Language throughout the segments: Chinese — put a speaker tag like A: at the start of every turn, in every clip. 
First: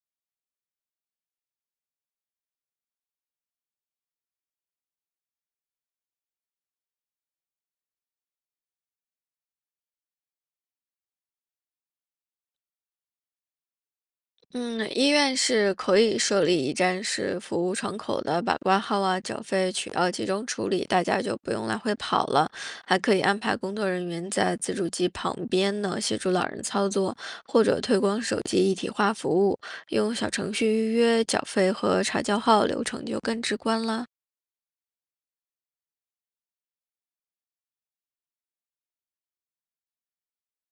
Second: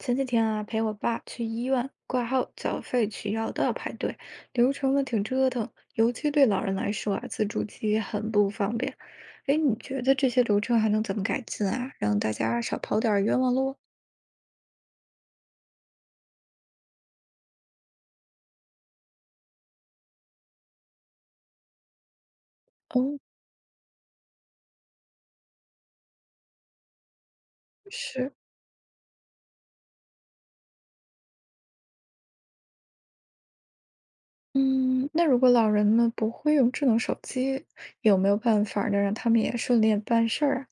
A: 前几天啊，陪我爸去医院挂号、缴费、取药都要排队，流程呢挺折腾，尤其对老人来说啊，自助机很不方便。哎，你觉得这些流程还能怎么改进啊？让大家少跑点儿冤枉路？
B: 嗯，医院是可以设立一站式服务窗口的，把挂号啊、缴费、取药集中处理，大家就不用来回跑了。还可
A: 哦，
B: 以安排工作人员在自助机旁边呢，协助老人操作，或者推广
A: 是，
B: 手机一体化服务，用小程序预约、缴费和查叫号流程就更直观啦。
A: 嗯，那如果老人呢不会用智能手机，有没有办法儿呢让他们也顺利办事儿啊？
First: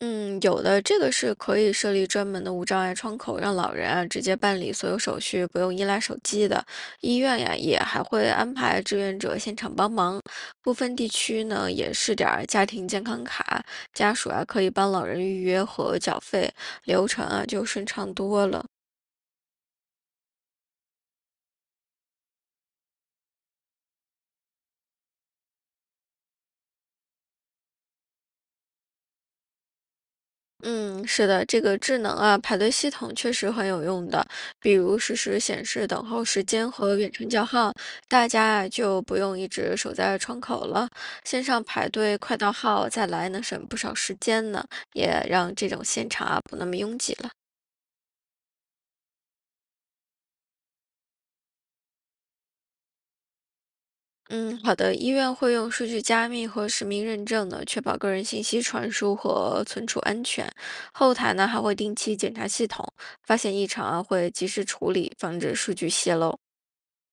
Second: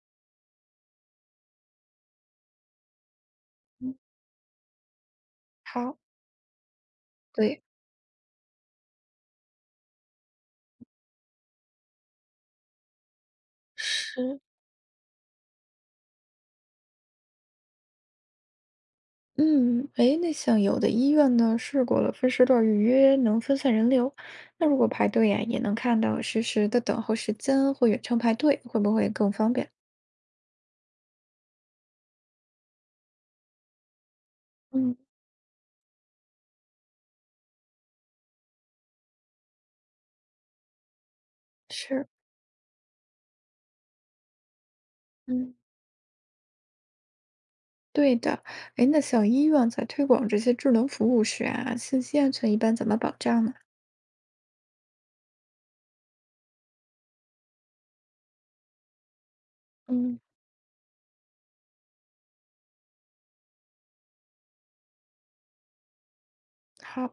B: 嗯，有的，这个是可以设立专门的无障碍窗口，让老人
A: 嗯
B: 啊直接办理所有手续，不用依
A: 好，
B: 赖手机的。医院呀，
A: 对，
B: 也还会安排志愿者现场帮忙。部分地区呢，也试点儿家庭健康卡，家属
A: 是
B: 啊可以帮老人预约和缴费，流程啊就顺畅多了。
A: 嗯，哎，那像有的医院呢，试过了分时段预约，能分散人流。那如果排队呀，也能看到实时的等候时间或远程排队，会不会更方便？
B: 嗯，是的，这个智能啊排队系统确实很有用的，比
A: 嗯，
B: 如实时显示等候时间和远程叫号，大家啊就不用一直守在窗口了，线上排
A: 是，
B: 队快到号再来能省不少时间呢，也
A: 嗯
B: 让这种现场啊不那么拥挤了。
A: 对的，哎，那像医院在推广这些智能服务时啊，信息安全一般怎么保障呢？
B: 嗯，好的，医院会用数据加密和实名认证呢，确保个人信息传输和存储
A: 嗯。
B: 安全。后台呢还会定期检查系统，发现异常啊会及时处理，防止数据泄露。
A: 好，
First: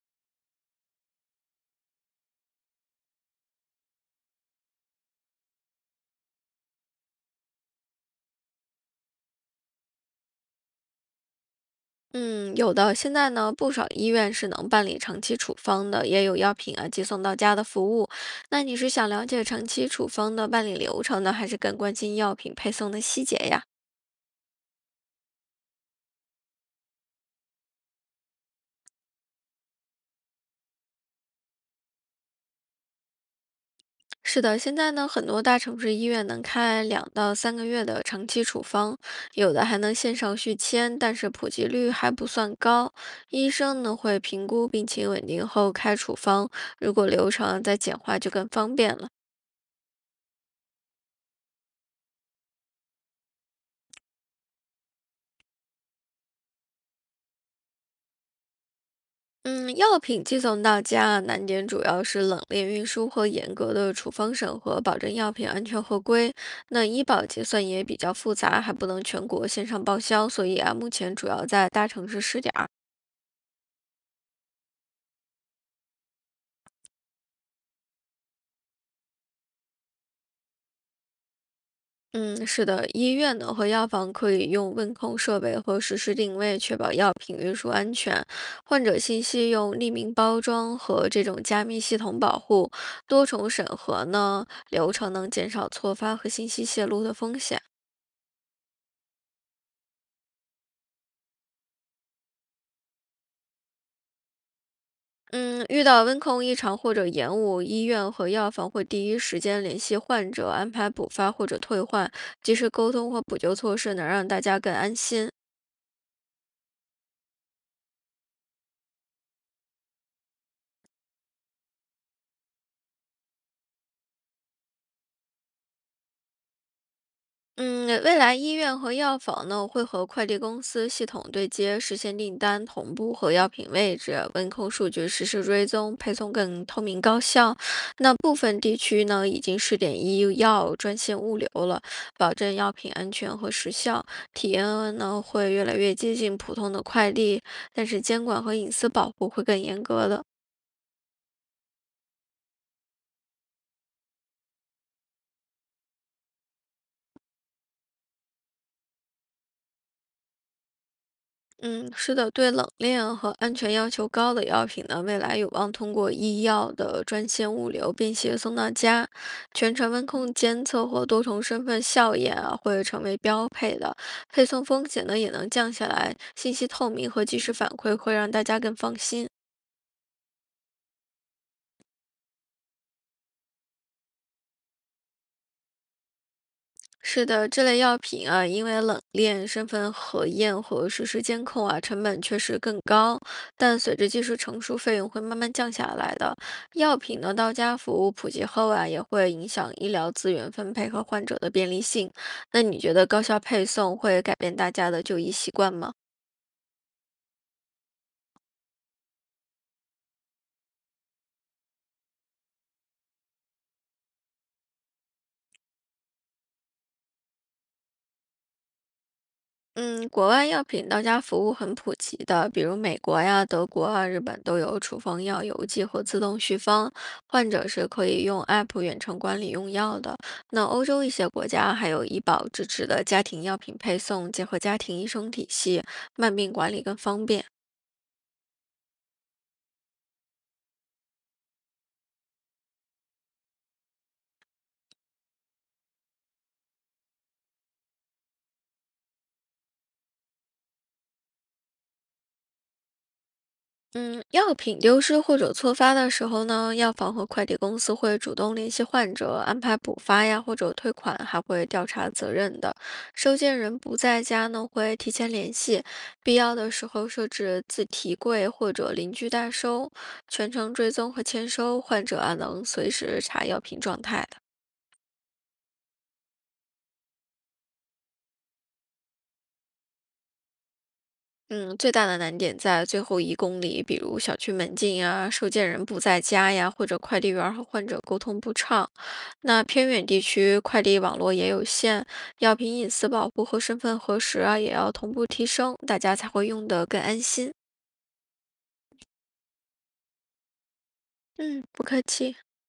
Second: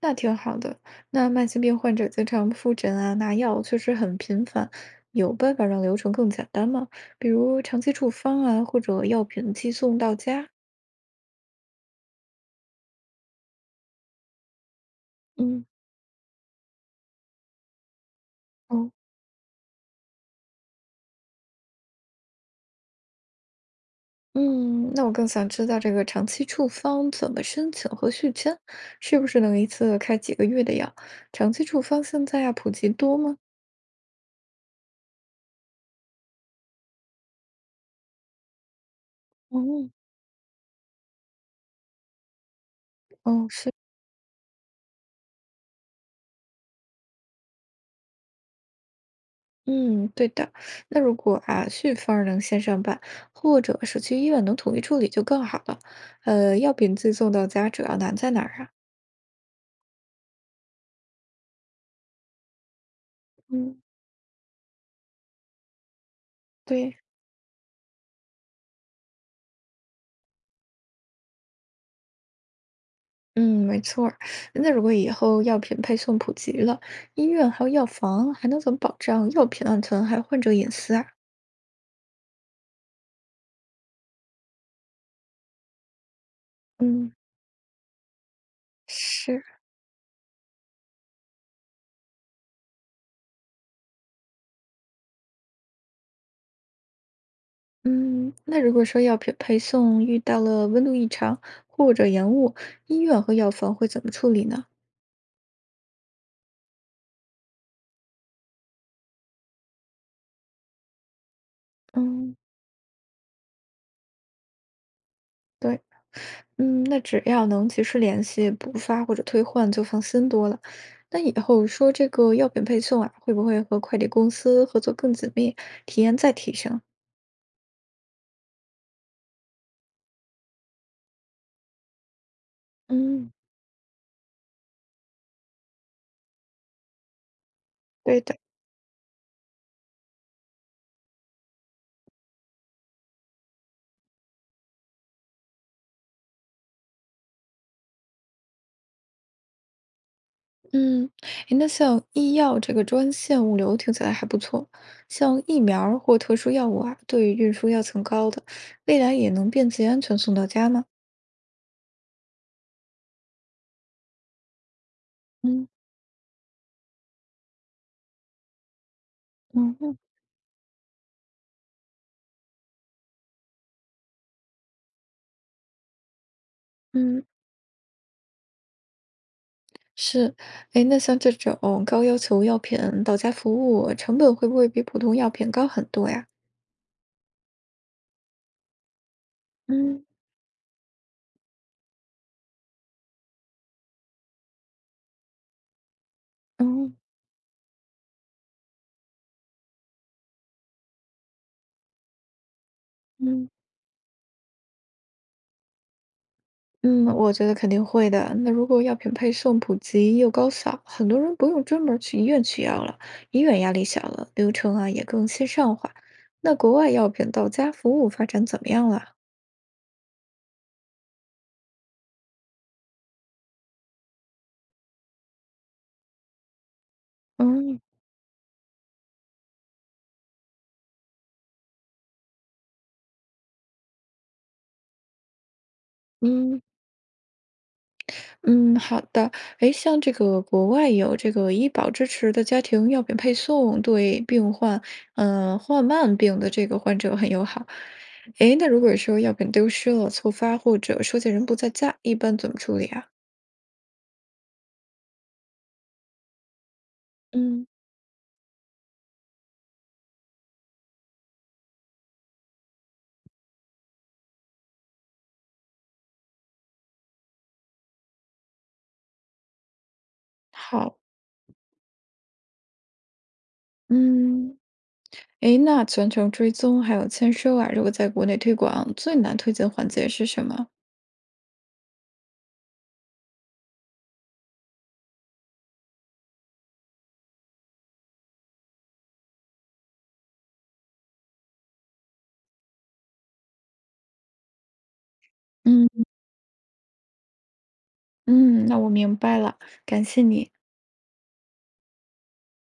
A: 那挺好的。那慢性病患者经常复诊啊，拿药确实很频繁，有办法让流程更简单吗？比如长期处方啊，或者药品寄送到家？
B: 嗯，有的。现在呢，不少医院是能办理长期处
A: 嗯，
B: 方的，也有药品啊寄送到家的服务。那你是
A: 哦，
B: 想了解长期处方的办理流程呢，还是更关心药品配送的细节呀？
A: 嗯，那我更想知道这个长期处方怎么申请和续签，是不是能一次开几个月的药？长期处方现在啊普及多吗？
B: 是的，现在呢，很多大城市医院能开2到3个月的长期处方，有的还
A: 哦，
B: 能线上续签，但是普及率还不算高。
A: 哦，
B: 医
A: 是。
B: 生呢会评估病情稳定后开处方，如果流程啊再简化就更方便了。
A: 嗯，对的。那如果啊，续方儿能线上办，或者社区医院能统一处理就更好了。药品寄送到家主要难在哪儿啊？
B: 嗯，药品寄送到家，难点主要是冷链运输和严格
A: 嗯，
B: 的处方审核，保证药品安全合规。那
A: 对，
B: 医保结算也比较复杂，还不能全国线上报销，所以啊，目前主要在大城市试点儿。
A: 嗯，没错儿那如果以后药品配送普及了，医院还有药房还能怎么保障药品安全还有患者隐私啊？
B: 嗯，是的，医院呢和药房可以用温控设备和实时定位，确保
A: 嗯，
B: 药品运输安全。患者信
A: 是，
B: 息用匿名包装和这种加密系统保护，多重审核呢流程能减少错发和信息泄露的风险。
A: 嗯，那如果说药品配送遇到了温度异常或者延误，医院和药房会怎么处理呢？
B: 嗯，遇到温控异常或者延误，医院和药房会第一时间联系患者，安排补发或者退换，
A: 嗯。
B: 及时沟通或补救措施，能让大家更安心。
A: 对。嗯，那只要能及时联系、补发或者退换，就放心多了。那以后说这个药品配送啊，会不会和快递公司合作更紧密？体验再提升。
B: 嗯，未来医院和药房呢会和快递公司系统对接，实现订单同步和
A: 嗯，
B: 药品位置、温控数据实时追踪，配送更透明高效。那
A: 对
B: 部
A: 的。
B: 分地区呢已经试点医药专线物流了，保证药品安全和时效。体验呢会越来越接近普通的快递，但是监管和隐私保护会更严格的。
A: 嗯，诶那像医药这个专线物流听起来还不错，像疫苗儿或特殊药物啊，对于运输要求高的，未来也能便捷安全送到家吗？
B: 嗯，是的，对冷链和安全要求高的药品呢，未来有
A: 嗯
B: 望通过医药的专线物流便携送到家，全
A: 嗯
B: 程
A: 嗯。
B: 温控监测或多重身份效验啊，会成为标配的。配送风险呢也能降下来，信息透明
A: 嗯。
B: 和及时反馈会让大家更放心。
A: 是，哎，那像这种高要求药品到家服务，成本会不会比普通药品高很多呀？
B: 是的，这类药品啊，因为冷链、身份
A: 嗯
B: 核验和实时监控啊，成本确实更高，但随着技术成熟，费用会慢慢降下来的。
A: 嗯
B: 药品呢，到家服务普及后啊，也会影响医疗资源分配和患者的便利性。那你觉得高效
A: 嗯
B: 配送会改变大家的就医习惯吗？
A: 嗯，我觉得肯定会的。那如果药品配送普及又高效，很多人不用专门儿去医院取药了，医院压力小了，流程啊也更线上化。那国外药品到家服务发展怎么样了？
B: 嗯，国外药品到家服务很普及的，比如美国呀、德国啊、日本都有处方药邮寄或自动续方，患者
A: 嗯
B: 是可以用 App 远程管理用药的。那欧洲一些国家还有医保支持的家庭药品配送，结合家庭医生体系，慢病
A: 嗯。
B: 管理更方便。
A: 嗯，好的。诶，像这个国外有这个医保支持的家庭药品配送，对病患，嗯、患慢病的这个患者很友好。诶，那如果说药品丢失了、错发或者收件人不在家，一般怎么处理啊？
B: 嗯，药品丢失或者错发的时候呢，药房和快递
A: 嗯，
B: 公司会主动联系患者，安排补发呀，或者退款，还会调查责任的。收件人不在家呢，会提前联系，必要的时候设置自提柜或者邻居代收，全程追
A: 好，
B: 踪和签收，患者啊能随时查药品状态的。
A: 嗯，诶，那全程追踪还有签收啊，如果在国内推广，最难推荐环节是什么？
B: 嗯，最大的难点在最后1公里，比如小区门禁呀、收件人不在家呀，或者快递员儿和患者沟通不畅。那偏远地区快递网络也有限，药品隐私保护和身份核实啊，也要同步提升，大
A: 嗯。
B: 家才会用得更安心。
A: 嗯，那我明白了，感谢你。
B: 嗯，不客气。